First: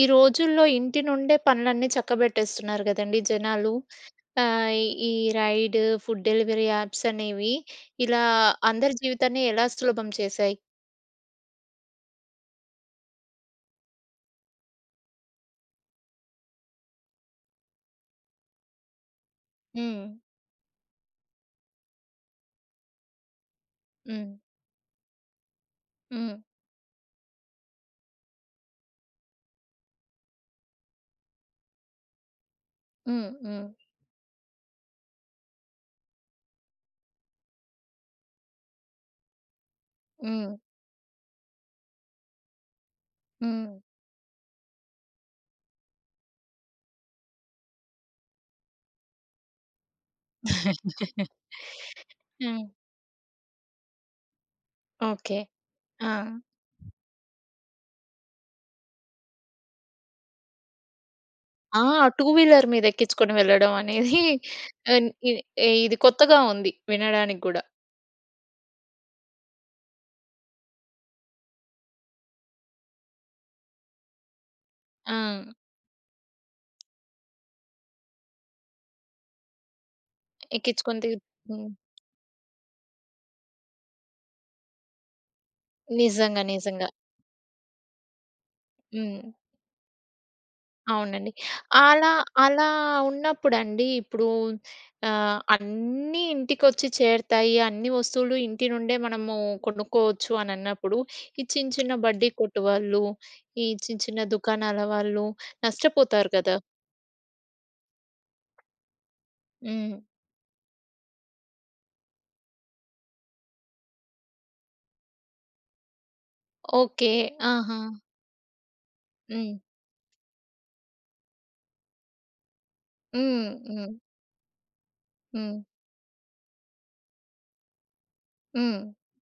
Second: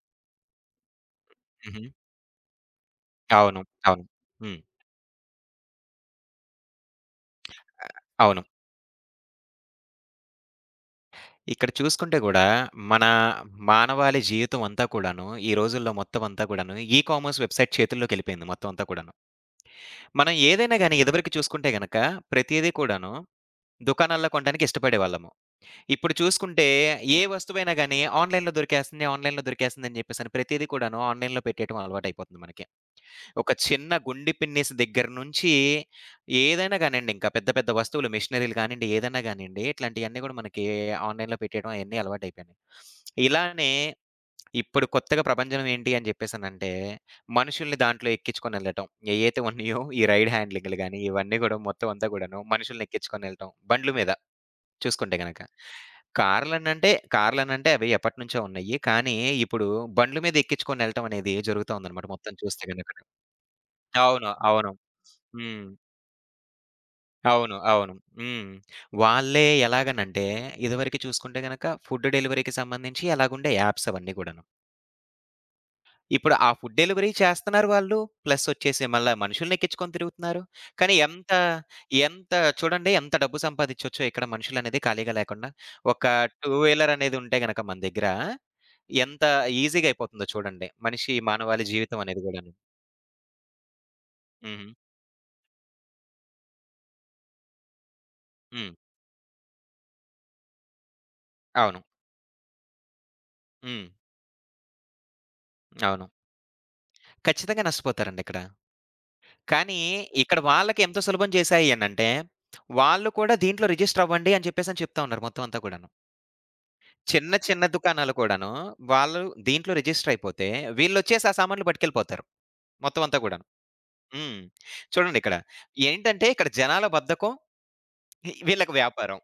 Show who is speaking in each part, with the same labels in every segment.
Speaker 1: ఈ రోజుల్లో ఇంటి నుండే
Speaker 2: హుహు.
Speaker 1: పనులన్నీ చక్కబెట్టేస్తున్నారు గదండీ
Speaker 2: అవును.
Speaker 1: జనాలు.
Speaker 2: అవును. హ్మ్.
Speaker 1: ఆహ్, ఈ రైడ్, ఫుడ్ డెలివరీ యాప్స్ అనేవి ఇలా
Speaker 2: అవును.
Speaker 1: అందరి జీవితాన్ని ఎలా సులభం చేశాయి.
Speaker 2: ఇక్కడ చూసుకుంటే గూడా మన మానవాళి జీవితం అంతా కూడాను ఈ రోజుల్లో మొత్తం అంతా కూడాను ఈ కామర్స్ వెబ్‌సైట్ చేతుల్లోకెళ్ళిపోయింది మొత్తం అంతా కూడాను.
Speaker 1: హ్మ్.
Speaker 2: మనం ఏదైనా గాని ఇదివరకు చూసుకుంటే గనక ప్రతీదీ కూడాను దుకాణాల్లో
Speaker 1: హ్మ్.
Speaker 2: కొనడానికి ఇష్టపడేవాళ్ళము. ఇప్పుడు
Speaker 1: హ్మ్.
Speaker 2: చూసుకుంటే ఏ వస్తువైనా గాని ఆన్‌లైన్‌లో దొరికేస్తుంది, ఆన్‌లైన్‌లో దొరికేస్తుందని జెప్పేసని ప్రతీదీ కూడాను ఆన్‌లైన్‌లో పెట్టేయటం అలవాటయిపోతుంది మనకి.
Speaker 1: హ్మ్.
Speaker 2: ఒక
Speaker 1: హ్మ్.
Speaker 2: చిన్న గుండి పిన్నీస్ దగ్గర నుంచి ఏదైనా గానియండి ఇంకా పెద్ద పెద్ద వస్తువులు మిషనరీలు గానియండి, ఏదైనా గానియండి ఇట్లాంటియన్నీ గూడా
Speaker 1: హ్మ్.
Speaker 2: మనకి ఆన్‌లైన్‌లో పెట్టేయడం అయన్నీ అలవాటయిపోయినాయి. ఇలానే
Speaker 1: హ్మ్.
Speaker 2: ఇప్పుడు కొత్తగా ప్రపంచం ఏంటి అని జెప్పేసనంటే, మనుషుల్ని దాంట్లో ఎక్కించుకొనెళ్ళటం. ఏయైతే ఉన్నయో ఈ రైడ్ హ్యాండ్లింగ్‌లు గాని, ఇవన్నీ గూడా మొత్తం అంతా గూడాను
Speaker 1: హ్మ్.
Speaker 2: మనుషుల్ని ఎక్కించుకొనెళ్ళటం. బండ్ల మీద చూసుకుంటే
Speaker 1: ఓకే.
Speaker 2: గనక.
Speaker 1: ఆ!
Speaker 2: కార్‌లనంటే కార్‌లనంటే అవి ఎప్పటినుంచో ఉన్నాయి. కానీ ఇప్పుడు బండ్ల మీద ఎక్కించుకొనెళ్ళటం అనేది జరుగుతా
Speaker 1: ఆ!
Speaker 2: ఉందనమాట
Speaker 1: టూ
Speaker 2: మొత్తం చూస్తే
Speaker 1: వీలర్ మీద
Speaker 2: గనక.
Speaker 1: ఎక్కించుకొని వెళ్ళడం అనేది
Speaker 2: అవును. అవును.
Speaker 1: ఆహ్, ఇ
Speaker 2: హ్మ్.
Speaker 1: ఇది కొత్తగా ఉంది వినడానికి
Speaker 2: అవును.
Speaker 1: గూడా.
Speaker 2: అవును. హ్మ్. వాళ్ళే ఎలాగనంటే, ఇదివరకు చూసుకుంటే గనక ఫుడ్ డెలివరీకి సంబంధించి ఎలాగుండే యాప్స్ అవన్నీ గూడాను.
Speaker 1: ఆ!
Speaker 2: ఇప్పుడు ఆ ఫుడ్ డెలివరీ చేస్తున్నారు వాళ్ళు. ప్లస్ వచ్చేసి మళ్ళా మనుషులనెక్కించుకొని తిరుగుతున్నారు. కానీ
Speaker 1: ఎక్కించుకొని తి
Speaker 2: ఎంత,
Speaker 1: హ్మ్.
Speaker 2: ఎంత చూడండి ఎంత డబ్బు సంపాదించొచ్చో ఇక్కడ మనుషులనేది ఖాళీగా లేకుండా. ఒక
Speaker 1: నిజంగా.
Speaker 2: టూ
Speaker 1: నిజంగా.
Speaker 2: వీలర్ అనేది ఉంటే గనక మన దగ్గర ఎంత
Speaker 1: హ్మ్.
Speaker 2: ఈజీగా అయిపోతుందో చూడండి. మనిషి
Speaker 1: అవునండి.
Speaker 2: మానవాళి జీవితం
Speaker 1: అలా,
Speaker 2: అనేది గూడాను.
Speaker 1: అలా ఉన్నప్పుడండి ఇప్పుడు
Speaker 2: హుహు.
Speaker 1: అన్నీ ఇంటికొచ్చి చేరతాయి. అన్ని వస్తువులు ఇంటి
Speaker 2: హ్మ్.
Speaker 1: నుండే మనము కొనుక్కోవచ్చు అనన్నప్పుడు, ఈ చిన్న
Speaker 2: అవును.
Speaker 1: చిన్న బడ్డీ కొట్టు వాళ్ళు, ఈ
Speaker 2: హ్మ్.
Speaker 1: చిన్న చిన్న దుకాణాల వాళ్ళు
Speaker 2: అవును.
Speaker 1: నష్టపోతారు కదా!
Speaker 2: ఖచ్చితంగా నష్టపోతారండి ఇక్కడ. కానీ
Speaker 1: హ్మ్.
Speaker 2: ఇక్కడ వాళ్ళకి ఎంత సులభం చేశాయి అనంటే, వాళ్ళు కూడా దీంట్లో రిజిస్టర్ అవ్వండి అని చెప్పేసని చెప్తా ఉన్నారు మొత్తం అంతా కూడాను.
Speaker 1: ఓకే.
Speaker 2: చిన్న చిన్న
Speaker 1: ఆహా!
Speaker 2: దుకాణాలు కూడాను వాళ్ళు
Speaker 1: హ్మ్.
Speaker 2: దీంట్లో రిజిస్టర్ అయిపోతే వీళ్ళొచ్చేసి ఆ సామాన్లు పట్టుకెళ్ళిపోతారు. మొత్తం అంతా కూడాను.
Speaker 1: హ్మ్. హ్మ్.
Speaker 2: హ్మ్. చూడండి ఇక్కడ.
Speaker 1: హ్మ్.
Speaker 2: ఏంటంటే ఇక్కడ జనాల బద్ధకం, వీళ్ళకి
Speaker 1: హ్మ్.
Speaker 2: వ్యాపారం.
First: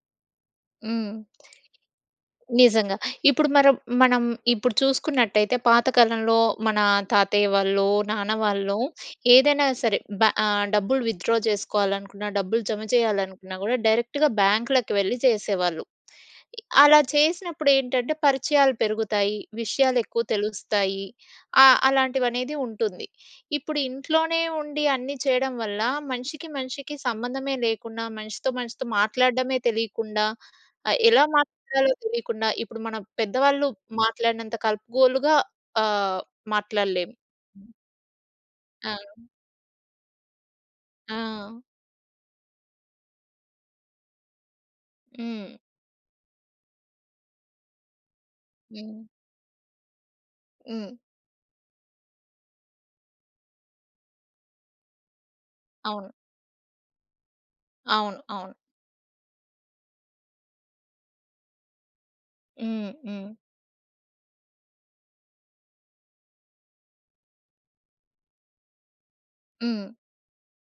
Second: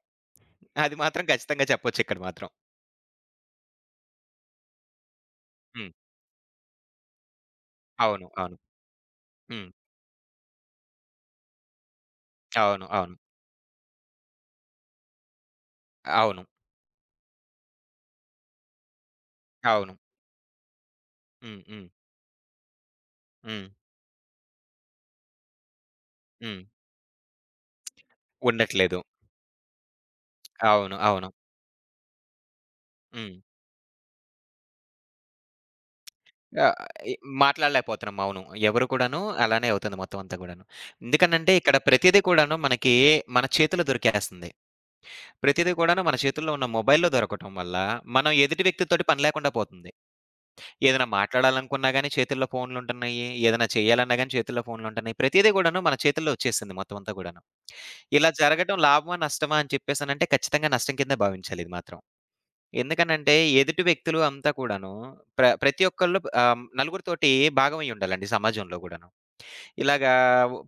Speaker 2: అది
Speaker 1: హ్మ్.
Speaker 2: మాత్రం ఖచ్చితంగా చెప్పొచ్చు ఇక్కడ మాత్రం.
Speaker 1: నిజంగా. ఇప్పుడు మనం మనం ఇప్పుడు చూసుకున్నట్టయితే
Speaker 2: హ్మ్.
Speaker 1: పాతకాలంలో మన తాతయ్య వాళ్ళు,
Speaker 2: అవును.
Speaker 1: నాన్న
Speaker 2: అవును.
Speaker 1: వాళ్ళు ఏదైనా
Speaker 2: హ్మ్.
Speaker 1: సరే డబ్బులు విత్‌డ్రా చేసుకోవాలనుకున్నా, డబ్బులు జమ
Speaker 2: అవును. అవును.
Speaker 1: చేయాలనుకున్నా గూడా డైరెక్ట్‌గా బ్యాంక్‌లకి వెళ్లి చేసేవాళ్ళు.
Speaker 2: అవును.
Speaker 1: అలా చేసినప్పుడు ఏంటంటే పరిచయాలు పెరుగుతాయి,
Speaker 2: అవును.
Speaker 1: విషయాలు ఎక్కువ తెలుస్తాయి.
Speaker 2: హ్మ్. హ్మ్.
Speaker 1: అలాంటివనేది ఉంటుంది.
Speaker 2: హ్మ్.
Speaker 1: ఇప్పుడు ఇంట్లోనే ఉండి అన్నీ చేయడం వల్ల మనిషికి
Speaker 2: హ్మ్.
Speaker 1: మనిషికి సంబంధమే లేకుండా, మనిషితో మనిషితో
Speaker 2: ఉండట్లేదు.
Speaker 1: మాట్లాడడమే తెలియకుండా
Speaker 2: అవును.
Speaker 1: ఆహ్, ఎలా
Speaker 2: అవును.
Speaker 1: మా తెలిసాలో తెలియకుండా ఇప్పుడు మన
Speaker 2: హ్మ్.
Speaker 1: పెద్దవాళ్ళు మాట్లాడినంత కలుపుగోలుగా ఆహ్,
Speaker 2: ఆ! ఇ
Speaker 1: మాట్లాడలేము. హ్మ్.
Speaker 2: మాట్లాడలేకపోతున్నాం. అవును. ఎవరు
Speaker 1: ఆ!
Speaker 2: కూడాను అలానే అవుతుంది మొత్తం అంతా గూడాను.
Speaker 1: ఆ!
Speaker 2: ఎందుకనంటే ఇక్కడ ప్రతీదీ కూడాను మనకి మన చేతిలో దొరికేస్తుంది.
Speaker 1: హ్మ్.
Speaker 2: ప్రతీదీ కూడాను మన చేతుల్లో ఉన్న మొబైల్‌లో దొరకటం వల్ల మనం ఎదుటి
Speaker 1: హ్మ్.
Speaker 2: వ్యక్తితోటి పని లేకుండా పోతుంది.
Speaker 1: హ్మ్.
Speaker 2: ఏదైనా మాట్లాడాలనుకున్నా గాని చేతుల్లో ఫోన్‌లుంటున్నాయి. ఏదైనా చేయాలన్నా గాని చేతుల్లో ఫోన్‌లుంటున్నాయి. ప్రతీదీ గూడాను మన
Speaker 1: అవును.
Speaker 2: చేతుల్లో వచ్చేసింది మొత్తం అంతా గూడాను.
Speaker 1: అవును.
Speaker 2: ఇలా
Speaker 1: అవును.
Speaker 2: జరగటం లాభమా? నష్టమా? అని చెప్పేసనంటే ఖచ్చితంగా నష్టం కిందే భావించాలి ఇది మాత్రం.
Speaker 1: హ్మ్. హ్మ్.
Speaker 2: ఎందుకనంటే, ఎదుటి వ్యక్తులు అంతా కూడాను ప్రతి ఒక్కళ్ళు నలుగురితోటి భాగమై ఉండాలండి సమాజంలో గూడాను.
Speaker 1: హ్మ్.
Speaker 2: ఇలాగా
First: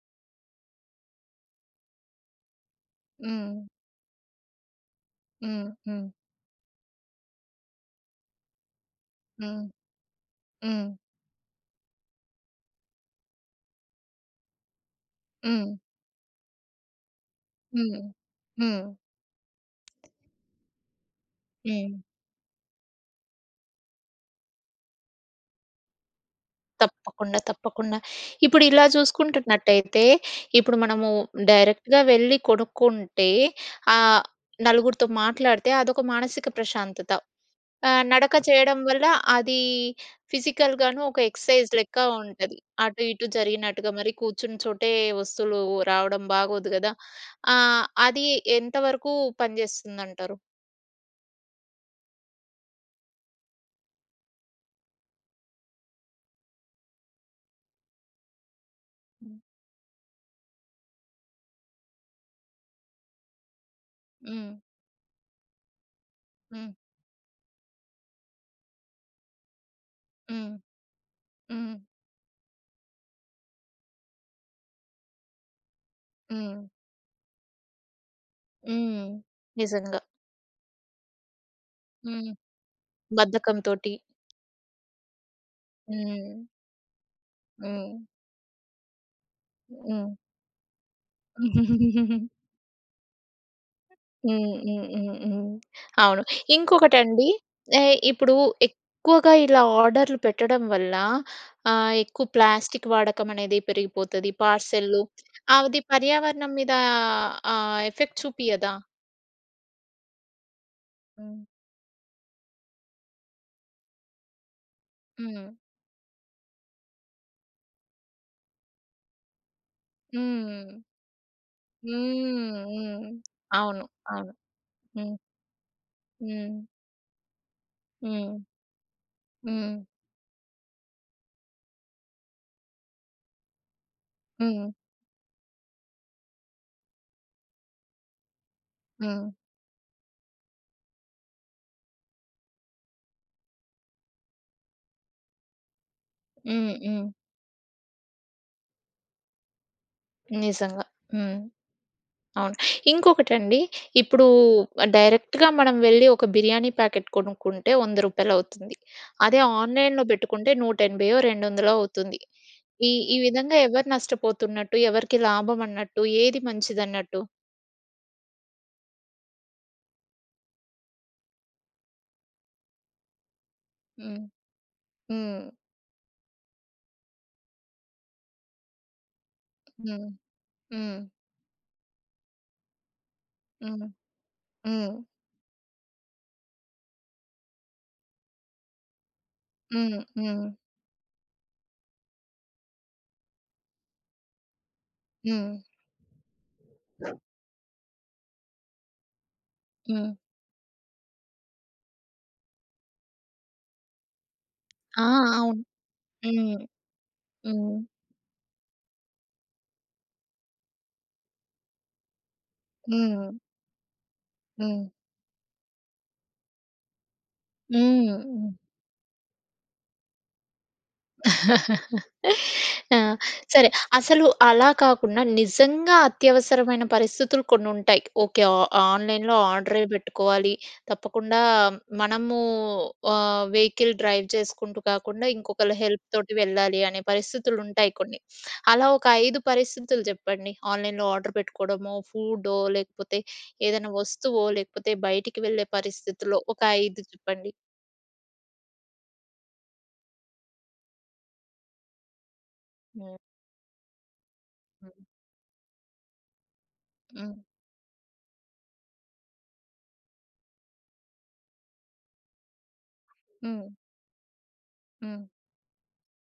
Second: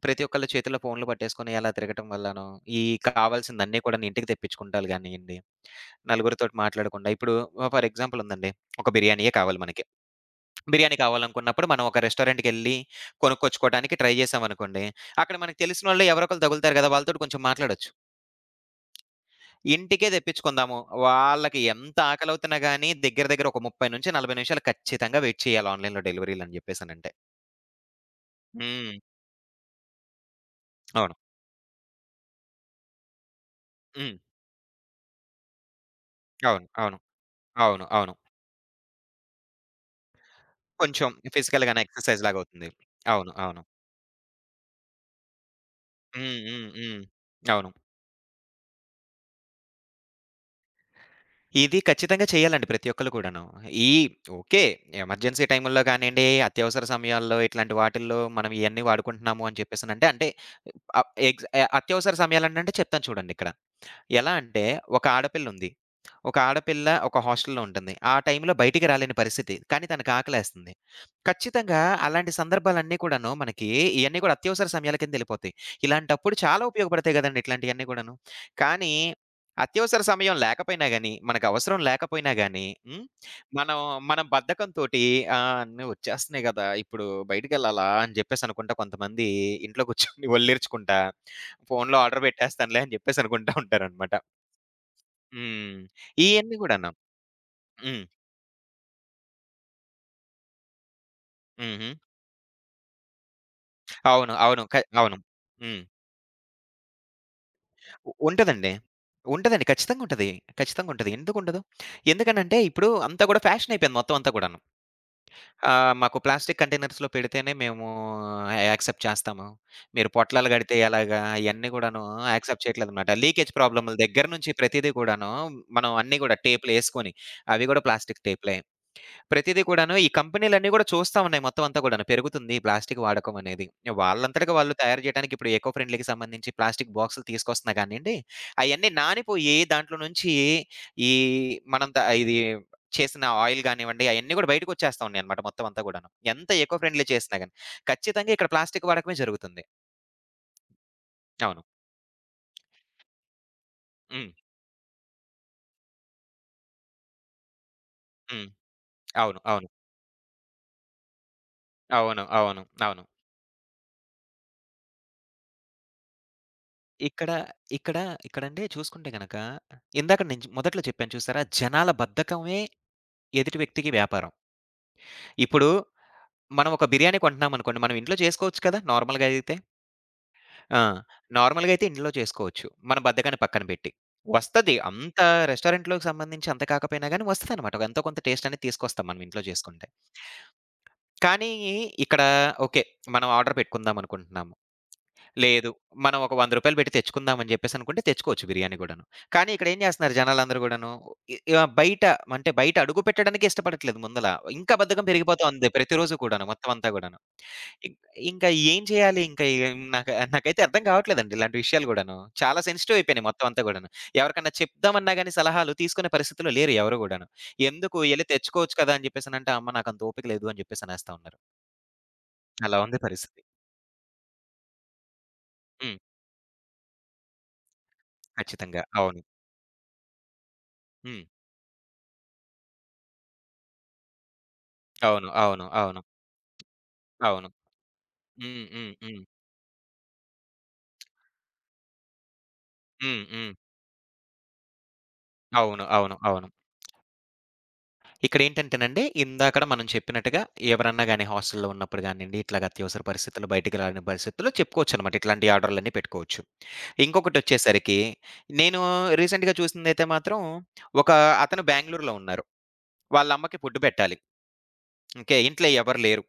Speaker 2: ప్రతి ఒక్కళ్ళ చేతుల్లో ఫోన్‌లు పట్టేసుకొని అలా తిరగటం వల్లను, ఈ
Speaker 1: హ్మ్.
Speaker 2: కావాల్సిందన్నీ కూడాను ఇంటికి తెప్పించుకుంటాలు గానియ్యండి,
Speaker 1: హ్మ్.
Speaker 2: నలుగురితోటి మాట్లాడకుండా ఇప్పుడు ఫర్ ఎగ్జాంపుల్ ఉందండి. ఒక బిర్యానీయే కావాలి
Speaker 1: హ్మ్.
Speaker 2: మనకి.
Speaker 1: హ్మ్.
Speaker 2: బిర్యానీ కావాలనుకున్నప్పుడు మనం ఒక రెస్టారెంట్‌కెళ్ళి కొనుక్కొచ్చుకోవడానికి ట్రై జేశామనుకోండి, అక్కడ మనకు
Speaker 1: హ్మ్. హ్మ్.
Speaker 2: తెలిసినోళ్ళు ఎవరో ఒకళ్ళు తగులుతారు గదా! వాళ్ళతోటి కొంచెం మాట్లాడొచ్చు.
Speaker 1: హ్మ్. హ్మ్.
Speaker 2: ఇంటికే తెప్పించుకుందాము. వాళ్ళకి
Speaker 1: హ్మ్.
Speaker 2: ఎంత ఆకలవుతున్నా గాని దగ్గర దగ్గర ఒక 30-40 నిమిషాలు ఖచ్చితంగా వెయిట్ చేయాలి ఆన్‌లైన్‌లో డెలివరీలని జెప్పేసనంటే.
Speaker 1: తప్పకుండా. తప్పకుండా. ఇప్పుడు ఇలా
Speaker 2: హ్మ్.
Speaker 1: చూసుకుంటున్నట్టయితే ఇప్పుడు మనము
Speaker 2: అవును.
Speaker 1: డైరెక్ట్‌గా వెళ్ళి కొనుక్కుంటే
Speaker 2: హ్మ్.
Speaker 1: ఆహ్, నలుగురితో మాట్లాడితే అదొక మానసిక
Speaker 2: అవును. అవును.
Speaker 1: ప్రశాంతత.
Speaker 2: అవును. అవును.
Speaker 1: నడక చేయడం వల్ల అది ఫిజికల్‌గాను
Speaker 2: కొంచెం
Speaker 1: ఒక ఎక్సర్‌సైజ్
Speaker 2: ఫిజికల్‌గానే
Speaker 1: లెక్క
Speaker 2: ఎక్సర్‌సైజ్
Speaker 1: ఉంటది.
Speaker 2: లాగవుతుంది.
Speaker 1: అటు ఇటు
Speaker 2: అవును. అవును.
Speaker 1: జరిగినట్టుగా మరి కూర్చున్న చోటే వస్తువులు రావడం
Speaker 2: హ్మ్. హ్మ్.
Speaker 1: బాగోదు గదా!
Speaker 2: హ్మ్. అవును.
Speaker 1: అది ఎంతవరకు పనిచేస్తుందంటారు?
Speaker 2: ఇది ఖచ్చితంగా చేయాలండి ప్రతి ఒక్కళ్ళు కూడాను. ఈ ఓకే. ఎమర్జెన్సీ టైముల్లో గానియండి, అత్యవసర సమయాల్లో ఇట్లాంటి వాటిల్లో మనం ఇయన్నీ వాడుకుంటున్నాము అని చెప్పేసనంటే అంటే ఆహ్, ఎగ్స్ అత్యవసర సమయాలంటే చెప్తాను చూడండిక్కడ. ఎలా
Speaker 1: హ్మ్.
Speaker 2: అంటే, ఒక ఆడపిల్లుంది. ఒక
Speaker 1: హ్మ్.
Speaker 2: ఆడపిల్ల ఒక హాస్టల్‌లో ఉంటుంది. ఆ టైంలో బయటికి రాలేని పరిస్థితి. కానీ తనకి
Speaker 1: హ్మ్.
Speaker 2: ఆకలేస్తుంది.
Speaker 1: హ్మ్.
Speaker 2: ఖచ్చితంగా అలాంటి సందర్భాలన్నీ కూడాను మనకి ఇయన్నీ కూడా అత్యవసర సమయాల కిందెళ్ళిపోతాయి. ఇలాంటప్పుడు
Speaker 1: హ్మ్.
Speaker 2: చాలా ఉపయోగపడతాయి గదండీ! ఇట్లాంటియన్నీ గూడాను. కానీ
Speaker 1: హ్మ్. నిజంగా.
Speaker 2: అత్యవసర సమయం లేకపోయినా గాని, మనకు అవసరం
Speaker 1: హ్మ్.
Speaker 2: లేకపోయినా గాని,
Speaker 1: బద్ధకం
Speaker 2: మనం
Speaker 1: తోటి.
Speaker 2: మనం బద్ధకంతోటి అన్నీ
Speaker 1: హ్మ్.
Speaker 2: వచ్చేస్తున్నాయి గదా! ఇప్పుడు బయటికెళ్ళాలా
Speaker 1: హ్మ్.
Speaker 2: అని జెప్పేసనుకుంటా కొంతమంది ఇంట్లో
Speaker 1: హ్మ్.
Speaker 2: కూర్చొని ఒళ్ళీర్చుకుంటా, ఫోన్‌లో ఆర్డర్ పెట్టేస్తానులే అని జెప్పేసనుకుంటా ఉంటారనమాట.
Speaker 1: హ్మ్. హ్మ్. హ్మ్. హ్మ్.
Speaker 2: హ్మ్.
Speaker 1: అవును.
Speaker 2: ఇయన్నీ గూడాను.
Speaker 1: ఇంకొకటండి
Speaker 2: హ్మ్.
Speaker 1: ఇప్పుడు ఎక్కువగా ఇలా ఆర్డర్‌లు పెట్టడం వల్ల
Speaker 2: హుహు.
Speaker 1: ఎక్కువ ప్లాస్టిక్ వాడకం అనేది పెరిగిపోతది.
Speaker 2: అవును. అవును.
Speaker 1: పార్సెల్‌లు
Speaker 2: అవును. హ్మ్.
Speaker 1: అది పర్యావరణం మీద ఎఫెక్ట్
Speaker 2: ఉంటదండి.
Speaker 1: చూపియదా?
Speaker 2: ఉంటదండి. ఖచ్చితంగుంటది. ఖచ్చితంగుంటది.
Speaker 1: హ్మ్.
Speaker 2: ఎందుకుండదు? ఎందుకనంటే, ఇప్పుడు అంతా గూడా ఫ్యాషన్ అయిపోయింది మొత్తం అంతా గూడాను.
Speaker 1: హ్మ్.
Speaker 2: మాకు ప్లాస్టిక్ కంటైనర్స్‌లో పెడితేనే మేము యాక్సెప్ట్ చేస్తాము. మీరు పొట్లాలు
Speaker 1: హ్మ్.
Speaker 2: గడితే ఎలాగా? ఇయన్నీ గూడాను
Speaker 1: హ్మ్.
Speaker 2: యాక్సెప్ట్
Speaker 1: హ్మ్.
Speaker 2: చేయట్లేదనమాట. లీకేజ్
Speaker 1: అవును.
Speaker 2: ప్రాబ్లముల దగ్గర
Speaker 1: అవును.
Speaker 2: నుంచి ప్రతీదీ
Speaker 1: హ్మ్.
Speaker 2: గూడాను మనం అన్నీ గూడా
Speaker 1: హ్మ్.
Speaker 2: టేపులేసుకొని, అవి గూడా ప్లాస్టిక్
Speaker 1: హ్మ్.
Speaker 2: టేపులే. ప్రతీదీ
Speaker 1: హ్మ్.
Speaker 2: కూడాను ఈ కంపెనీలన్నీ గూడా చూస్తా ఉన్నాయి మొత్తం అంతా గూడాను. పెరుగుతుంది ప్లాస్టిక్ వాడకం అనేది. వాళ్ళంతటగా
Speaker 1: హ్మ్.
Speaker 2: వాళ్ళు తయారు చేయడానికి ఇప్పుడు ఎకో ఫ్రెండ్లీకి సంబంధించి ప్లాస్టిక్ బాక్సులు తీసుకొస్తున్నా గానియండి, అయన్నీ
Speaker 1: హ్మ్.
Speaker 2: నానిపోయి దాంట్లో నుంచి ఈ మనం త ఇది చేసిన ఆయిల్ గానివ్వండి, అయన్నీ గూడా బయటకొచ్చేస్తా ఉన్నాయన్నమాట మొత్తం అంతా గూడాను. ఎంత
Speaker 1: హ్మ్.
Speaker 2: ఎకో ఫ్రెండ్లీ
Speaker 1: హ్మ్.
Speaker 2: చేసినా గాని. ఖచ్చితంగా ఇక్కడ ప్లాస్టిక్ వాడకమే జరుగుతుంది.
Speaker 1: నిజంగా. హ్మ్.
Speaker 2: అవును.
Speaker 1: అవును. ఇంకొకటండి, ఇప్పుడు
Speaker 2: హ్మ్.
Speaker 1: డైరెక్ట్‌గా మనం వెళ్లి ఒక బిర్యానీ ప్యాకెట్ కొనుక్కుంటే రూ. 100
Speaker 2: హ్మ్.
Speaker 1: అవుతుంది.
Speaker 2: అవును.
Speaker 1: అదే
Speaker 2: అవును.
Speaker 1: ఆన్‌లైన్‌లో పెట్టుకుంటే 180 200 అవుతుంది.
Speaker 2: అవును. అవును.
Speaker 1: ఈ
Speaker 2: అవును.
Speaker 1: ఈ విధంగా ఎవరు నష్టపోతున్నట్టు? ఎవరికి లాభం అన్నట్టు? ఏది మంచిదన్నట్టు?
Speaker 2: ఇక్కడ, ఇక్కడ, ఇక్కడండి చూసుకుంటే గనక ఇందాక నేను మొదట్లో చెప్పాను చూసారా? జనాల బద్ధకమే ఎదుటి వ్యక్తికి
Speaker 1: హ్మ్.
Speaker 2: వ్యాపారం.
Speaker 1: హ్మ్.
Speaker 2: ఇప్పుడు మనం ఒక బిర్యానీ కొంటున్నామనుకోండి, మనం ఇంట్లో చేసుకోవచ్చు కదా! నార్మల్‌గా అయితే.
Speaker 1: హ్మ్.
Speaker 2: ఆ!
Speaker 1: హ్మ్.
Speaker 2: నార్మల్‌గా అయితే ఇంట్లో చేసుకోవచ్చు. మన బద్ధకాన్ని పక్కన
Speaker 1: హ్మ్.
Speaker 2: పెట్టి. వస్తది.
Speaker 1: హ్మ్.
Speaker 2: అంత రెస్టారెంట్‌లోకి సంబంధించి అంత కాకపోయినా గాని వస్తదనమాట. ఎంతో కొంత టేస్ట్ అనేది తీసుకొస్తాం మనం ఇంట్లో చేసుకుంటే.
Speaker 1: హ్మ్. హ్మ్.
Speaker 2: కానీ ఇక్కడ ఓకే. మనం ఆర్డర్ పెట్టుకుందాం అనుకుంటున్నాము.
Speaker 1: హ్మ్.
Speaker 2: లేదు. మనం ఒక రూ. 100 పెట్టి తెచ్చుకుందాం అని జెప్పేసనుకుంటే తెచ్చుకోవచ్చు బిర్యానీ గూడాను. కానీ ఇక్కడేం
Speaker 1: హ్మ్.
Speaker 2: జేస్తున్నారు జనాలందరూ గూడాను, బయట అంటే బయట అడుగు పెట్టడానికే ఇష్టపడట్లేదు ముందల. ఇంకా
Speaker 1: ఆ!
Speaker 2: బద్ధకం పెరిగిపోతా
Speaker 1: అవును.
Speaker 2: ఉంది ప్రతిరోజు కూడాను
Speaker 1: హ్మ్.
Speaker 2: మొత్తం అంతా గూడాను.
Speaker 1: హ్మ్.
Speaker 2: ఇం ఇంకా ఏం చేయాలి? ఇంకా ఏం నాకైతే అర్థం కావట్లేదండి ఇలాంటి విషయాలు గూడాను. చాలా సెన్సిటివ్ అయిపోయినాయి
Speaker 1: హ్మ్.
Speaker 2: మొత్తం అంతా గూడాను. ఎవరికన్నా
Speaker 1: హ్మ్.
Speaker 2: చెప్దామన్నా గాని సలహాలు తీసుకునే పరిస్థితిలో లేరు ఎవరు గూడాను. ఎందుకు
Speaker 1: హ్మ్.
Speaker 2: ఎళ్లి
Speaker 1: హ్మ్.
Speaker 2: తెచ్చుకోవచ్చు కదా! అని జెప్పేసనంటే, అమ్మ నాకంత ఓపిక లేదు అని జెప్పేసనేస్తా ఉన్నారు. అలా ఉంది
Speaker 1: ఆ!
Speaker 2: పరిస్థితి.
Speaker 1: సరే. అసలు అలా కాకుండా
Speaker 2: హ్మ్.
Speaker 1: నిజంగా అత్యవసరమైన పరిస్థితులు కొన్నుంటాయి. ఓకే. ఆ
Speaker 2: ఖచ్చితంగా. అవును.
Speaker 1: ఆన్‌లైన్‌లో ఆర్డరే పెట్టుకోవాలి.
Speaker 2: హ్మ్.
Speaker 1: తప్పకుండా మనము వెహికల్ డ్రైవ్ చేసుకుంటూ కాకుండా
Speaker 2: అవును. అవును.
Speaker 1: ఇంకొకళ్ళ
Speaker 2: అవును.
Speaker 1: హెల్ప్ తోటి వెళ్ళాలి అనే
Speaker 2: అవును.
Speaker 1: పరిస్థితులుంటాయి కొన్ని.
Speaker 2: హ్మ్.
Speaker 1: అలా
Speaker 2: హ్మ్.
Speaker 1: ఒక
Speaker 2: హ్మ్.
Speaker 1: 5 పరిస్థితులు చెప్పండి. ఆన్‌లైన్‌లో ఆర్డర్ పెట్టుకోవడమో, ఫుడో లేకపోతే
Speaker 2: హ్మ్. హ్మ్.
Speaker 1: ఏదైనా వస్తువో, లేకపోతే బయటికి వెళ్ళే
Speaker 2: అవును. అవును.
Speaker 1: పరిస్థితిలో
Speaker 2: అవును.
Speaker 1: ఒక 5 చెప్పండి.
Speaker 2: ఇక్కడేంటంటేనండి, ఇందాకడ మనం చెప్పినట్టుగా ఎవరన్నా గాని హాస్టల్‌లో ఉన్నప్పుడు గానియండి, ఇట్లాగ అత్యవసర
Speaker 1: హ్మ్.
Speaker 2: పరిస్థితుల్లో, బయటికి రాని పరిస్థితుల్లో
Speaker 1: హ్మ్.
Speaker 2: చెప్పుకోవచ్చనమాట. ఇట్లాంటి ఆర్డర్‌లన్నీ పెట్టుకోవచ్చు.
Speaker 1: హ్మ్.
Speaker 2: ఇంకొకటొచ్చేసరికి, నేను రీసెంట్‌గా చూసిందైతే మాత్రం, ఒక అతను బెంగుళూరులో ఉన్నారు. వాళ్ళమ్మకి
Speaker 1: హ్మ్.
Speaker 2: ఫుడ్ పెట్టాలి.
Speaker 1: హ్మ్.
Speaker 2: ఓకే. ఇంట్లో ఎవరు లేరు.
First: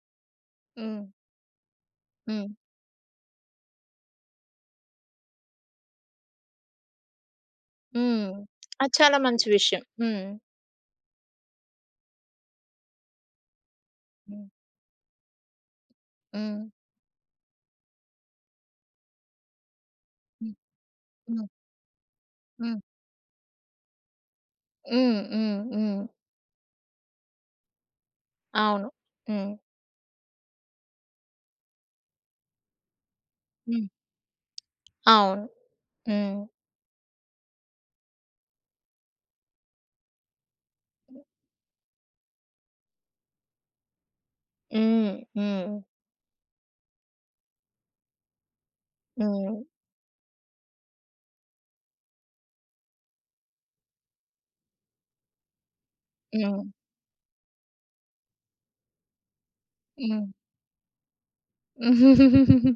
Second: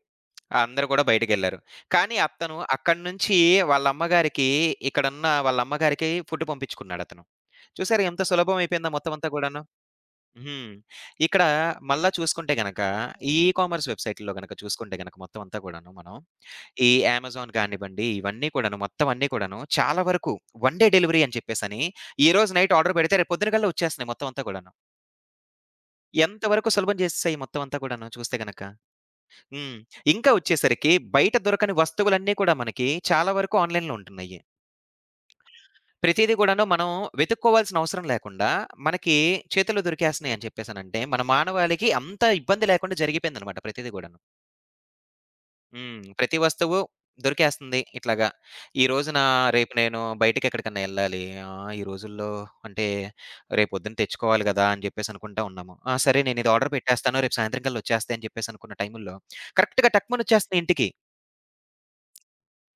Speaker 2: అందరూ
Speaker 1: హ్మ్.
Speaker 2: కూడా బయటికెళ్లారు. కానీ
Speaker 1: హ్మ్.
Speaker 2: అతను అక్కడి నుంచి వాళ్ళ అమ్మగారికి, ఇక్కడున్న వాళ్ళ అమ్మగారికి ఫుడ్ పంపించుకున్నాడతను. చూసారా ఎంత
Speaker 1: హ్మ్.
Speaker 2: సులభం అయిపోయిందో
Speaker 1: అది
Speaker 2: మొత్తం
Speaker 1: చాలా
Speaker 2: అంతా
Speaker 1: మంచి
Speaker 2: కూడాను?
Speaker 1: విషయం. హ్మ్.
Speaker 2: హ్మ్. ఇక్కడ మళ్ళా చూసుకుంటే గనక, ఈ కామర్స్ వెబ్‌సైట్‌ల్లో
Speaker 1: హ్మ్.
Speaker 2: గనక చూసుకుంటే గనక మొత్తం అంతా కూడాను మనం,
Speaker 1: హ్మ్.
Speaker 2: ఈ అమెజాన్ కానివ్వండి, ఇవన్నీ కూడాను మొత్తం అన్నీ కూడాను చాలా వరకు
Speaker 1: హ్మ్.
Speaker 2: వన్ డే డెలివరీ అని
Speaker 1: హ్మ్.
Speaker 2: చెప్పేసని, ఈరోజు నైట్
Speaker 1: హ్మ్.
Speaker 2: ఆర్డర్ పెడితే రేపు పొద్దున కల్లా వచ్చేస్తున్నాయి మొత్తం అంతా కూడాను.
Speaker 1: హ్మ్. హ్మ్. హ్మ్.
Speaker 2: ఎంతవరకు సులభం చేసేసాయి మొత్తం అంతా కూడాను చూస్తే గనక.
Speaker 1: అవును. హ్మ్.
Speaker 2: హ్మ్. ఇంకా వచ్చేసరికి బయట దొరకని వస్తువులన్నీ కూడా మనకి చాలా వరకు
Speaker 1: హ్మ్.
Speaker 2: ఆన్‌లైన్‌లో ఉంటున్నాయి.
Speaker 1: అవును.
Speaker 2: ప్రతీది
Speaker 1: హ్మ్.
Speaker 2: కూడాను మనం వెతుక్కోవాల్సిన అవసరం లేకుండా, మనకి చేతుల్లో దొరికేస్తున్నాయి అని చెప్పేసనంటే, మన మానవాళికి అంత ఇబ్బంది లేకుండా జరిగిపోయిందనమాట ప్రతీది గూడాను.
Speaker 1: హ్మ్. హ్మ్.
Speaker 2: హ్మ్. ప్రతి వస్తువు దొరికేస్తుంది ఇట్లాగా. ఈ రోజున
Speaker 1: హ్మ్.
Speaker 2: రేపు నేను బయటికెక్కడికన్నా ఎళ్ళాలి. ఈ రోజుల్లో అంటే రేపొద్దున తెచ్చుకోవాలి గదా! అని జెప్పేసనుకుంటా ఉన్నాము. ఆ! సరే నేనిది
Speaker 1: హ్మ్.
Speaker 2: ఆర్డర్ పెట్టేస్తాను. రేపు సాయంత్రం కల్లా వచ్చేస్తాయి అని చెప్పేసనుకున్న టైముల్లో కరెక్ట్‌గా టక్‌మని
Speaker 1: హ్మ్.
Speaker 2: వచ్చేస్తున్నాయి ఇంటికి.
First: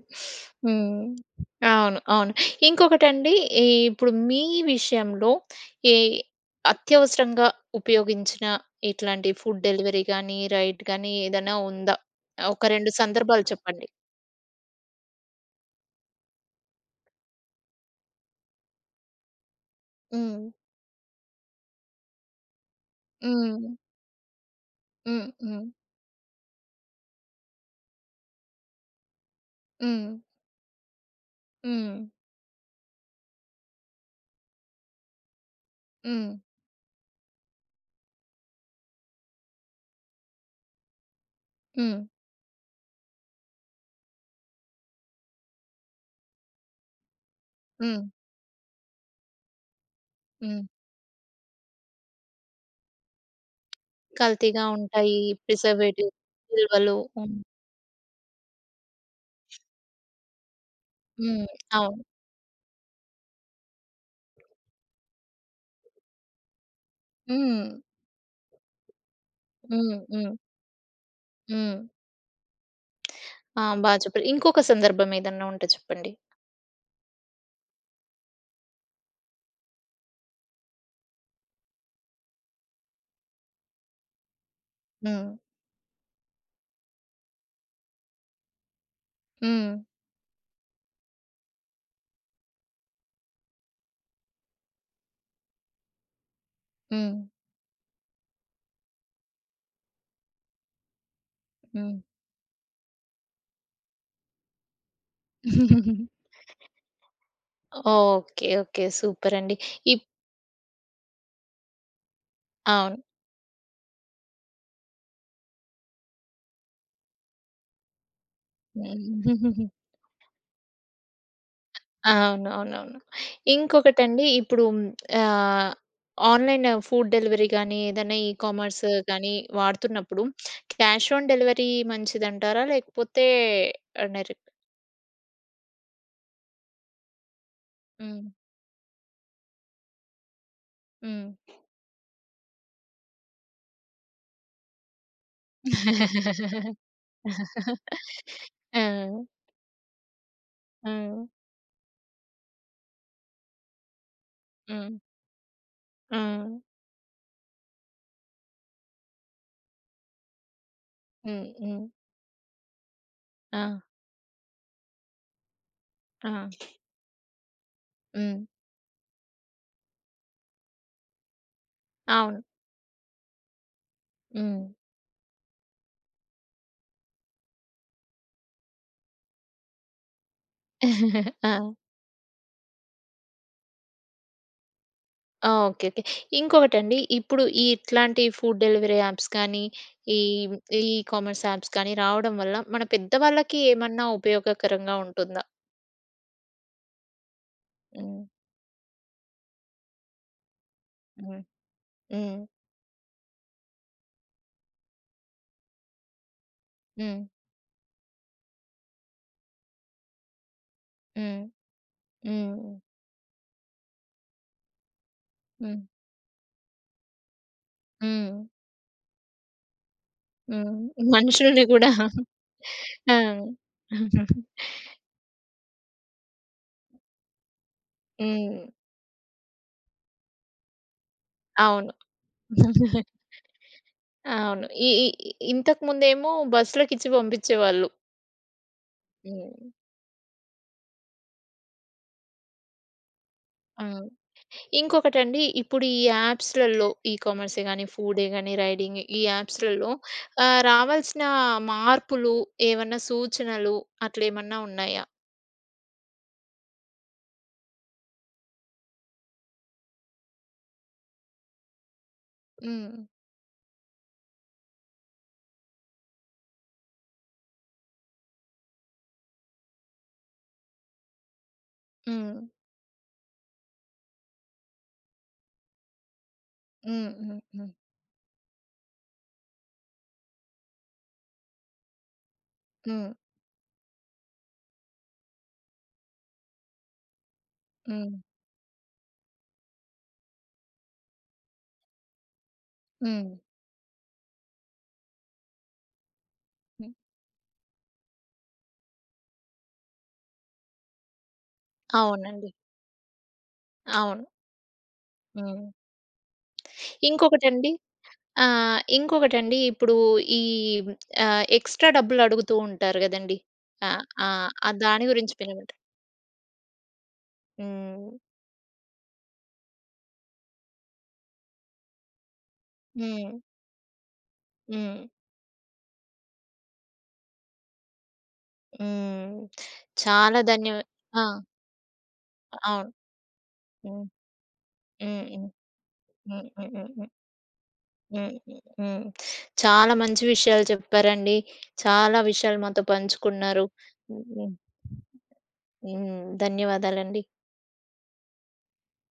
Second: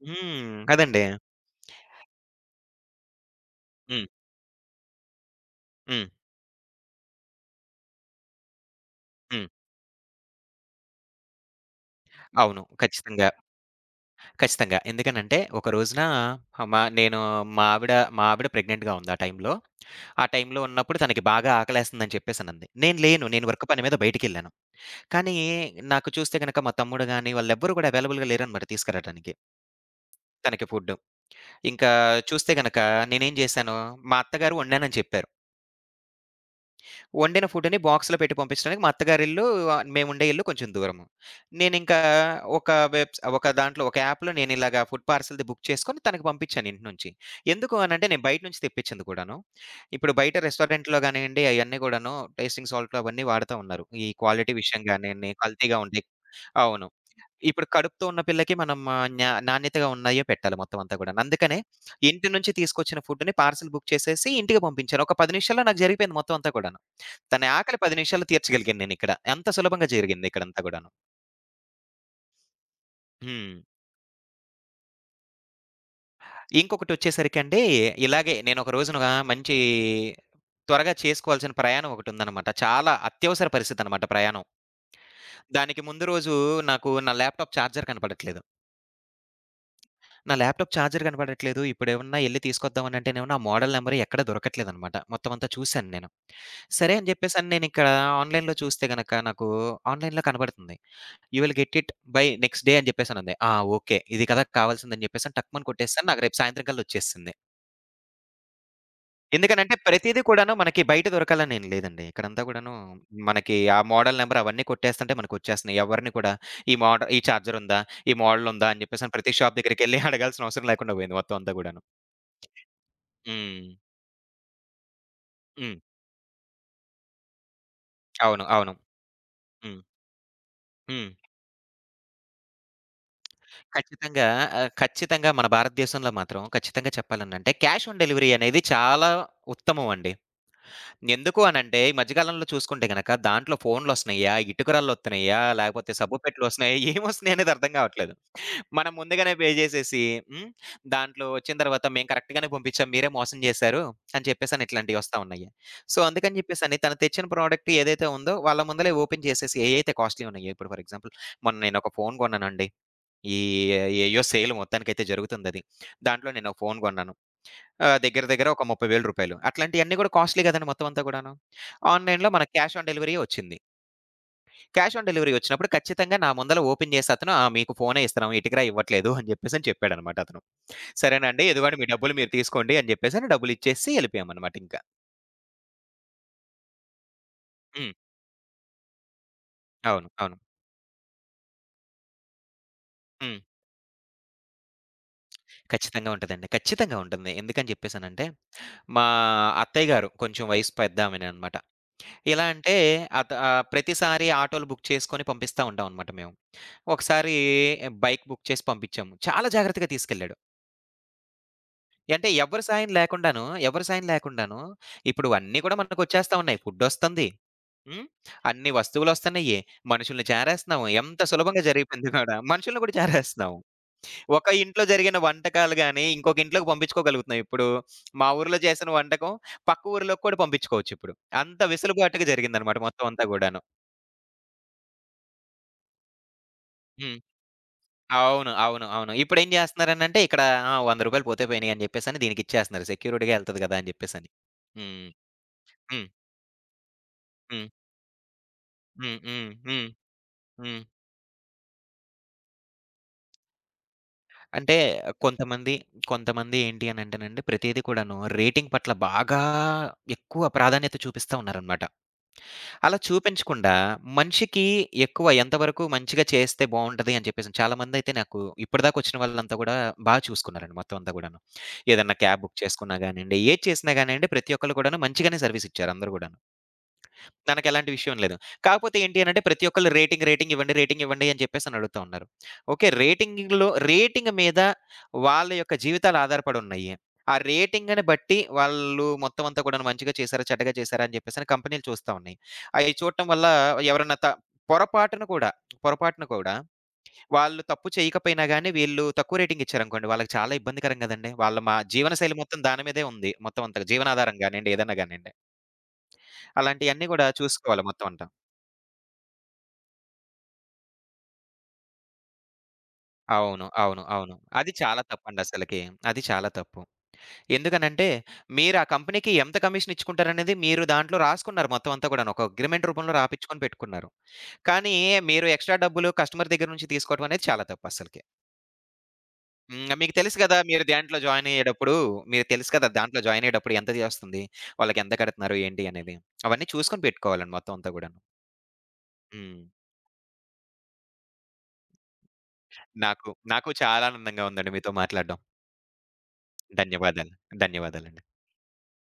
Speaker 2: హ్మ్. అదండీ.
Speaker 1: హ్మ్. అవును. అవును. ఇంకొకటండి ఈ
Speaker 2: హ్మ్.
Speaker 1: ఇప్పుడు మీ విషయంలో ఏ
Speaker 2: హ్మ్.
Speaker 1: అత్యవసరంగా ఉపయోగించిన ఇట్లాంటి
Speaker 2: హ్మ్.
Speaker 1: ఫుడ్ డెలివరీ గానీ, రైడ్ గానీ ఏదైనా ఉందా?
Speaker 2: అవును.
Speaker 1: ఒక 2
Speaker 2: ఖచ్చితంగా.
Speaker 1: సందర్భాలు చెప్పండి.
Speaker 2: ఖచ్చితంగా. ఎందుకనంటే, ఒక రోజున ఆహ్, మా నేను మా ఆవిడ మా ఆవిడ ప్రెగ్నెంట్‌గా ఉంది ఆ టైంలో. ఆ
Speaker 1: హ్మ్.
Speaker 2: టైంలో ఉన్నప్పుడు తనకి బాగా ఆకలేస్తుందని చెప్పేసనంది. నేను లేను. నేను
Speaker 1: హ్మ్.
Speaker 2: వర్క్ పని మీద బయటికెళ్ళాను.
Speaker 1: హ్మ్.
Speaker 2: కానీ,
Speaker 1: హ్మ్.
Speaker 2: నాకు చూస్తే గనక మా తమ్ముడు గాని, వాళ్ళెవ్వరూ కూడా అవైలబుల్‌గా లేరనమాట తీసుకురాడానికి
Speaker 1: హ్మ్.
Speaker 2: తనకి ఫుడ్డు. ఇంకా
Speaker 1: హ్మ్.
Speaker 2: చూస్తే గనక నేనేం జేశాను, మా అత్తగారు వండానని చెప్పారు.
Speaker 1: హ్మ్.
Speaker 2: వండిన ఫుడ్‌ని బాక్స్‌లో పెట్టి పంపించడానికి మా అత్తగారిల్లు మేముండే ఇల్లు కొంచెం దూరము. నేనింకా
Speaker 1: హ్మ్.
Speaker 2: ఒక వెబ్స్ ఒక దాంట్లో ఒక యాప్‌లో నేనిలాగా ఫుడ్ పార్సెల్‌ది బుక్ చేసుకొని తనకి పంపించాను ఇంటి నుంచి. ఎందుకు
Speaker 1: హ్మ్.
Speaker 2: అనంటే నేను బయట నుంచి తెప్పించింది కూడాను. ఇప్పుడు బయట
Speaker 1: హ్మ్.
Speaker 2: రెస్టారెంట్‌లో గానియండి అయన్నీ గూడాను టేస్టింగ్ సాల్ట్‌లు అవన్నీ వాడతా ఉన్నారు. ఈ క్వాలిటీ
Speaker 1: కల్తీగా
Speaker 2: విషయం
Speaker 1: ఉంటాయి.
Speaker 2: గానియండి కల్తీగా ఉంటాయి.
Speaker 1: ప్రిజర్వేటివ్
Speaker 2: అవును.
Speaker 1: విలువలు. హ్మ్.
Speaker 2: ఇప్పుడు కడుపుతో ఉన్న పిల్లకి మనం నాణ్యతగా ఉన్నాయే పెట్టాలి మొత్తం అంతా గూడాను.
Speaker 1: హ్మ్.
Speaker 2: అందుకనే
Speaker 1: అవును.
Speaker 2: ఇంటి నుంచి తీసుకొచ్చిన ఫుడ్‌ని పార్సెల్ బుక్ చేసేసి ఇంటికి పంపించాను. ఒక 10 నిమిషాల్లో నాకు జరిగిపోయింది మొత్తం అంతా కూడాను. తన
Speaker 1: హ్మ్.
Speaker 2: ఆకలి 10 నిమిషాల్లో తీర్చగలిగాను నేనిక్కడ. అంత సులభంగా
Speaker 1: హ్మ్.
Speaker 2: జరిగింది
Speaker 1: హ్మ్.
Speaker 2: ఇక్కడంతా గూడాను.
Speaker 1: హ్మ్.
Speaker 2: హ్మ్.
Speaker 1: ఆ! బా చెప్పారు. ఇంకొక సందర్భం ఏదన్నా ఉంటే చెప్పండి?
Speaker 2: ఇంకొకటొచ్చేసరికండి, ఇలాగే నేనొక రోజున మంచి త్వరగా చేసుకోవాల్సిన ప్రయాణం ఒకటుందనమాట. చాలా అత్యవసర పరిస్థితనమాట ప్రయాణం.
Speaker 1: హ్మ్.
Speaker 2: దానికి ముందు రోజు నాకు నా ల్యాప్‌టాప్ చార్జర్ కనపడట్లేదు.
Speaker 1: హ్మ్.
Speaker 2: నా ల్యాప్‌టాప్ చార్జర్ కనపడట్లేదు. ఇప్పుడేమన్నా ఎళ్లి తీసుకొద్దామనంటేనేమో నా మోడల్ నంబర్ ఎక్కడా దొరకట్లేదనమాట. మొత్తం అంతా చూసాను నేను. సరే అని
Speaker 1: హ్మ్.
Speaker 2: జెప్పేసని నేనిక్కడ ఆన్‌లైన్‌లో చూస్తే గనక నాకు ఆన్‌లైన్‌లో కనబడుతుంది. You will get it
Speaker 1: hmm.
Speaker 2: By next day అని చెప్పేసనంది. ఆ! ఓకే. ఇది కదా కావాల్సిందని చెప్పేసని టక్కుమని కొట్టేసాను. నాకు రేపు సాయంత్రం కల్లా వచ్చేసింది.
Speaker 1: ఓకే. ఓకే. సూపర్ అండి.
Speaker 2: ఎందుకనంటే
Speaker 1: ఇప్
Speaker 2: ప్రతీదీ కూడాను మనకి బయట దొరకాలనేం లేదండి. ఇక్కడంతా గూడాను
Speaker 1: అవును.
Speaker 2: మనకి ఆ మోడల్ నంబర్ అవన్నీ కొట్టేస్తుంటే మనకొచ్చేస్తున్నాయి. ఎవరిని కూడా ఈ చార్జర్ ఉందా? ఈ మోడల్ ఉందా? అని చెప్పేసని ప్రతి షాప్ దగ్గరికెళ్లి అడగాల్సిన అవసరం లేకుండా పోయింది మొత్తం అంతా గూడాను.
Speaker 1: అవునవునవును.
Speaker 2: హ్మ్.
Speaker 1: ఇంకొకటండి ఇప్పుడు హ్మ్, ఆహ్,
Speaker 2: హ్మ్.
Speaker 1: ఆన్‌లైన్ ఫుడ్ డెలివరీ గానీ, ఏదైనా ఈ
Speaker 2: అవును. అవును.
Speaker 1: కామర్స్ గానీ
Speaker 2: హ్మ్.
Speaker 1: వాడుతున్నప్పుడు
Speaker 2: హ్మ్.
Speaker 1: క్యాష్ ఆన్ డెలివరీ మంచిదంటారా? లేకపోతే ఆహ్,
Speaker 2: ఖచ్చితంగా
Speaker 1: డైరెక్ట్
Speaker 2: ఖచ్చితంగా మన భారతదేశంలో మాత్రం ఖచ్చితంగా చెప్పాలనంటే క్యాష్ ఆన్
Speaker 1: హ్మ్.
Speaker 2: డెలివరీ అనేది చాలా ఉత్తమం అండి.
Speaker 1: హ్మ్.
Speaker 2: ఎందుకు అనంటే, ఈ మధ్య కాలంలో చూసుకుంటే గనక దాంట్లో ఫోన్‌లొస్తున్నాయా? ఇటుకురాళ్ళొత్తున్నాయా? లేకపోతే సబ్బుపెట్టెలొస్తున్నాయా? ఏమొస్తున్నాయనేది అర్థం గావట్లేదు.
Speaker 1: ఆ!
Speaker 2: మనం ముందుగానే పే జేసేసి హ్మ్.
Speaker 1: హ్మ్.
Speaker 2: దాంట్లో వచ్చిన తర్వాత మేము కరెక్ట్ గానే పంపించాం. మీరే మోసం జేశారు అని చెప్పేసని
Speaker 1: హ్మ్.
Speaker 2: ఇట్లాంటియొస్తా ఉన్నాయి. సో, అందుకని
Speaker 1: హ్మ్.
Speaker 2: జెప్పేసని తను తెచ్చిన ప్రోడక్ట్ ఏదైతే ఉందో వాళ్ళ ముందలే ఓపెన్ చేసేసి ఏయైతే కాస్ట్‌లీ ఉన్నాయో ఇప్పుడు ఫర్ ఎగ్జాంపుల్
Speaker 1: హ్మ్.
Speaker 2: మొన్న
Speaker 1: హ్మ్.
Speaker 2: నేనొక ఫోన్ గొన్నానండి. ఈ
Speaker 1: ఆ!
Speaker 2: ఏయో సేల్ మొత్తానికైతే జరుగుతుందది. దాంట్లో
Speaker 1: ఆ!
Speaker 2: నేనో ఫోన్ గొన్నాను. ఆ! దగ్గర
Speaker 1: హ్మ్.
Speaker 2: దగ్గర ఒక రూ. 30,000 అట్లాంటియన్నీ గూడా కాస్ట్‌లీ గదండీ మొత్తం అంతా గూడాను. ఆన్‌లైన్‌లో
Speaker 1: అవును.
Speaker 2: మనకు క్యాష్ ఆన్ డెలివరీయే వచ్చింది.
Speaker 1: హ్మ్.
Speaker 2: క్యాష్ ఆన్ డెలివరీ వచ్చినప్పుడు ఖచ్చితంగా నా ముందల ఓపెన్ చేసి అతను "ఆ! మీకు ఫోనే ఇస్తున్నాం. ఇటుకరా ఇవ్వట్లేదు" అని జెప్పేసని చెప్పాడనమాట అతను.
Speaker 1: ఆ!
Speaker 2: సరేనండి ఇదిగోండి మీ డబ్బులు మీరు తీసుకోండి అని జెప్పేసని డబ్బులిచ్చేసి ఎళ్ళిపోయామనమాట ఇంకా.
Speaker 1: ఆ! ఓకే. ఓకే. ఇంకొకటండి ఇప్పుడు ఈ
Speaker 2: హ్మ్.
Speaker 1: ఇట్లాంటి ఫుడ్ డెలివరీ యాప్స్ కానీ,
Speaker 2: అవును.
Speaker 1: ఈ
Speaker 2: అవును.
Speaker 1: ఈ కామర్స్ యాప్స్ కానీ రావడం వల్ల మన
Speaker 2: హ్మ్.
Speaker 1: పెద్దవాళ్ళకి ఏమన్నా ఉపయోగకరంగా ఉంటుందా?
Speaker 2: ఖచ్చితంగా ఉంటదండి. ఖచ్చితంగా ఉంటుంది. ఎందుకని
Speaker 1: హ్మ్.
Speaker 2: జెప్పేసనంటే, మా అత్తయ్య గారు కొంచెం వయసు పెద్దామెనే
Speaker 1: హ్మ్.
Speaker 2: అనమాట.
Speaker 1: హ్మ్.
Speaker 2: ఎలా అంటే ప్రతిసారి ఆటోలు బుక్ చేసుకొని పంపిస్తా ఉంటామనమాట మేము.
Speaker 1: హ్మ్.
Speaker 2: ఒకసారి బైక్ బుక్ చేసి పంపించాము. చాలా జాగ్రత్తగా తీసుకెళ్ళాడు.
Speaker 1: హ్మ్.
Speaker 2: అంటే ఎవరి
Speaker 1: హ్మ్.
Speaker 2: సాయం లేకుండాను, ఎవరి సాయం లేకుండాను ఇప్పుడు అన్నీ కూడా
Speaker 1: హ్మ్.
Speaker 2: మనకొచ్చేస్తా ఉన్నాయి. ఫుడ్డొస్తుంది. హ్మ్.
Speaker 1: హ్మ్.
Speaker 2: అన్ని వస్తువులొస్తన్నయ్యి. మనుషుల్ని
Speaker 1: హ్మ్.
Speaker 2: చేరేస్తున్నాము. ఎంత సులభంగా
Speaker 1: మనుషుల్ని గూడా
Speaker 2: జరిగిపోయింది కూడా. మనుషుల్ని కూడా
Speaker 1: ఆ!
Speaker 2: చేరేస్తున్నాము. ఒక ఇంట్లో జరిగిన వంటకాలు గాని, ఇంకొక ఇంట్లోకి పంపించుకోగలుగుతున్నాం. ఇప్పుడు మా ఊర్లో
Speaker 1: హ్మ్.
Speaker 2: చేసిన వంటకం పక్క ఊర్లోకి కూడా పంపించుకోవచ్చిప్పుడు. అంత
Speaker 1: అవును.
Speaker 2: వెసులుబాటుగా జరిగిందనమాట మొత్తం అంతా గూడాను.
Speaker 1: అవును. ఈ ఈ ఇంతకుముందేమో బస్సులకిచ్చి
Speaker 2: హ్మ్.
Speaker 1: పంపించేవాళ్ళు.
Speaker 2: అవును. అవును. అవును. ఇప్పుడేం
Speaker 1: హ్మ్.
Speaker 2: జేస్తున్నారనంటే ఇక్కడ ఆ! రూ. 100 పోతే పోయినియి అని జెప్పేసని దీనికిచ్చేస్తున్నారు. సెక్యూరిటీగా ఎళ్తది గదా!
Speaker 1: ఆ!
Speaker 2: అని జెప్పేసని. హ్మ్.
Speaker 1: ఇంకొకటండి, ఇప్పుడు ఈ
Speaker 2: హ్మ్.
Speaker 1: యాప్స్‌లలో ఈకామర్సే
Speaker 2: హ్మ్.
Speaker 1: గాని, ఫుడే గాని, రైడింగ్
Speaker 2: హ్మ్.
Speaker 1: ఈ
Speaker 2: హ్మ్. హ్మ్.
Speaker 1: యాప్స్‌లలో
Speaker 2: హ్మ్.
Speaker 1: రావాల్సిన మార్పులు, ఏమన్నా సూచనలు అట్లేమన్నా
Speaker 2: అంటే
Speaker 1: ఉన్నాయా?
Speaker 2: కొంతమంది, కొంతమంది ఏంటి అనంటేనండి ప్రతీది కూడాను రేటింగ్ పట్ల బాగా ఎక్కువ ప్రాధాన్యత చూపిస్తా ఉన్నారనమాట.
Speaker 1: హ్మ్.
Speaker 2: అలా చూపించకుండా మనిషికి ఎక్కువ ఎంతవరకు మంచిగా చేస్తే బావుంటది అని చెప్పేసి చాలామందయితే నాకు ఇప్పటిదాకా వచ్చిన వాళ్ళంతా గూడా బా చూసుకున్నారండి మొత్తం అంతా గూడాను. ఏదన్నా
Speaker 1: హ్మ్.
Speaker 2: క్యాబ్ బుక్ చేసుకున్నా గానియండి, ఏది చేసినా గానియండి ప్రతి ఒక్కళ్ళు కూడాను మంచిగానే సర్విస్ ఇచ్చారు అందరూ గూడాను.
Speaker 1: హ్మ్. హ్మ్. హ్మ్.
Speaker 2: తనకెలాంటి విషయం లేదు. కాకపోతే ఏంటి అనంటే ప్రతి ఒక్కళ్ళు రేటింగ్ ఇవ్వండి అని చెప్పేసని అడుగుతా ఉన్నారు. ఓకే.
Speaker 1: హ్మ్.
Speaker 2: రేటింగ్ మీద వాళ్ళ యొక్క జీవితాలు ఆధారపడి ఉన్నాయి. ఆ రేటింగ్‌ని
Speaker 1: హ్మ్.
Speaker 2: బట్టి వాళ్ళు మొత్తం అంతా కూడాను మంచిగా చేశారా? చెడ్డగా చేశారా? అని చెప్పేసని కంపెనీలు చూస్తా ఉన్నాయి. అయి చూడటం
Speaker 1: హ్మ్.
Speaker 2: వల్ల ఎవరన్నా త పొరపాటున కూడా, పొరపాటున కూడా
Speaker 1: హ్మ్.
Speaker 2: వాళ్ళు తప్పు చేయకపోయినా గాని వీళ్ళు తక్కువ రేటింగ్ ఇచ్చారనుకోండి వాళ్ళకి చాలా ఇబ్బందికరం కదండీ! వాళ్ళ మా జీవనశైలి
Speaker 1: అవునండి.
Speaker 2: మొత్తం దాని మీదే ఉంది. మొత్తం అంతా
Speaker 1: అవును.
Speaker 2: జీవనాధారం గానియండి, ఏదన్నా గానియండి.
Speaker 1: హ్మ్.
Speaker 2: అలాంటియన్నీ కూడా
Speaker 1: ఇంకొకటండి
Speaker 2: చూసుకోవాలి మొత్తం అంతా.
Speaker 1: ఇంకొకటండి ఇప్పుడు ఈ ఎక్స్‌ట్రా డబ్బులడుగుతూ ఉంటారు గదండీ!
Speaker 2: అవును.
Speaker 1: ఆ!
Speaker 2: అవును.
Speaker 1: ఆ!
Speaker 2: అవును.
Speaker 1: ఆ
Speaker 2: అది చాలా
Speaker 1: దాని గురించి మీరేమంటారు?
Speaker 2: తప్పండసలకి. అది చాలా తప్పు. ఎందుకనంటే,
Speaker 1: హ్మ్.
Speaker 2: మీరు ఆ కంపెనీకి ఎంత కమిషన్ ఇచ్చుకుంటారనేది మీరు దాంట్లో రాసుకున్నారు మొత్తం అంతా కూడాను. ఒక అగ్రీమెంట్ రూపంలో
Speaker 1: హ్మ్.
Speaker 2: రాపిచ్చుకొని పెట్టుకున్నారు. కానీ
Speaker 1: హ్మ్.
Speaker 2: మీరు ఎక్స్‌ట్రా డబ్బులు కస్టమర్ దగ్గర నుంచి తీసుకోవడం అనేది చాలా తప్పసలకి.
Speaker 1: హ్మ్.
Speaker 2: హ్మ్. మీకు తెలుసు
Speaker 1: చాలా
Speaker 2: కదా!
Speaker 1: ధన్య
Speaker 2: మీరు దాంట్లో
Speaker 1: ఆ!
Speaker 2: జాయిన్ అయ్యేటప్పుడు మీకు తెలుసు కదా!
Speaker 1: అవును.
Speaker 2: దాంట్లో జాయిన్ అయ్యేటప్పుడు ఎంత
Speaker 1: హ్మ్.
Speaker 2: చేస్తుంది? వాళ్ళకెంత
Speaker 1: హ్మ్. హ్మ్.
Speaker 2: కడుతున్నారు? ఏంటి అనేది?
Speaker 1: హ్మ్.
Speaker 2: అవన్నీ
Speaker 1: హ్మ్. హ్మ్.
Speaker 2: చూసుకొని
Speaker 1: హ్మ్.
Speaker 2: పెట్టుకోవాలండి మొత్తం అంతా గూడాను.
Speaker 1: హ్మ్. హ్మ్. హ్మ్.
Speaker 2: హ్మ్.
Speaker 1: చాలా మంచి విషయాలు చెప్పారండి. చాలా విషయాలు మాతో
Speaker 2: నాకు,
Speaker 1: పంచుకున్నారు.
Speaker 2: నాకు చాలా
Speaker 1: హ్మ్.
Speaker 2: ఆనందంగా
Speaker 1: హ్మ్.
Speaker 2: ఉందండి మీతో మాట్లాడడం.
Speaker 1: హ్మ్. ధన్యవాదాలండి.
Speaker 2: ధన్యవాదాలు. ధన్యవాదాలండి.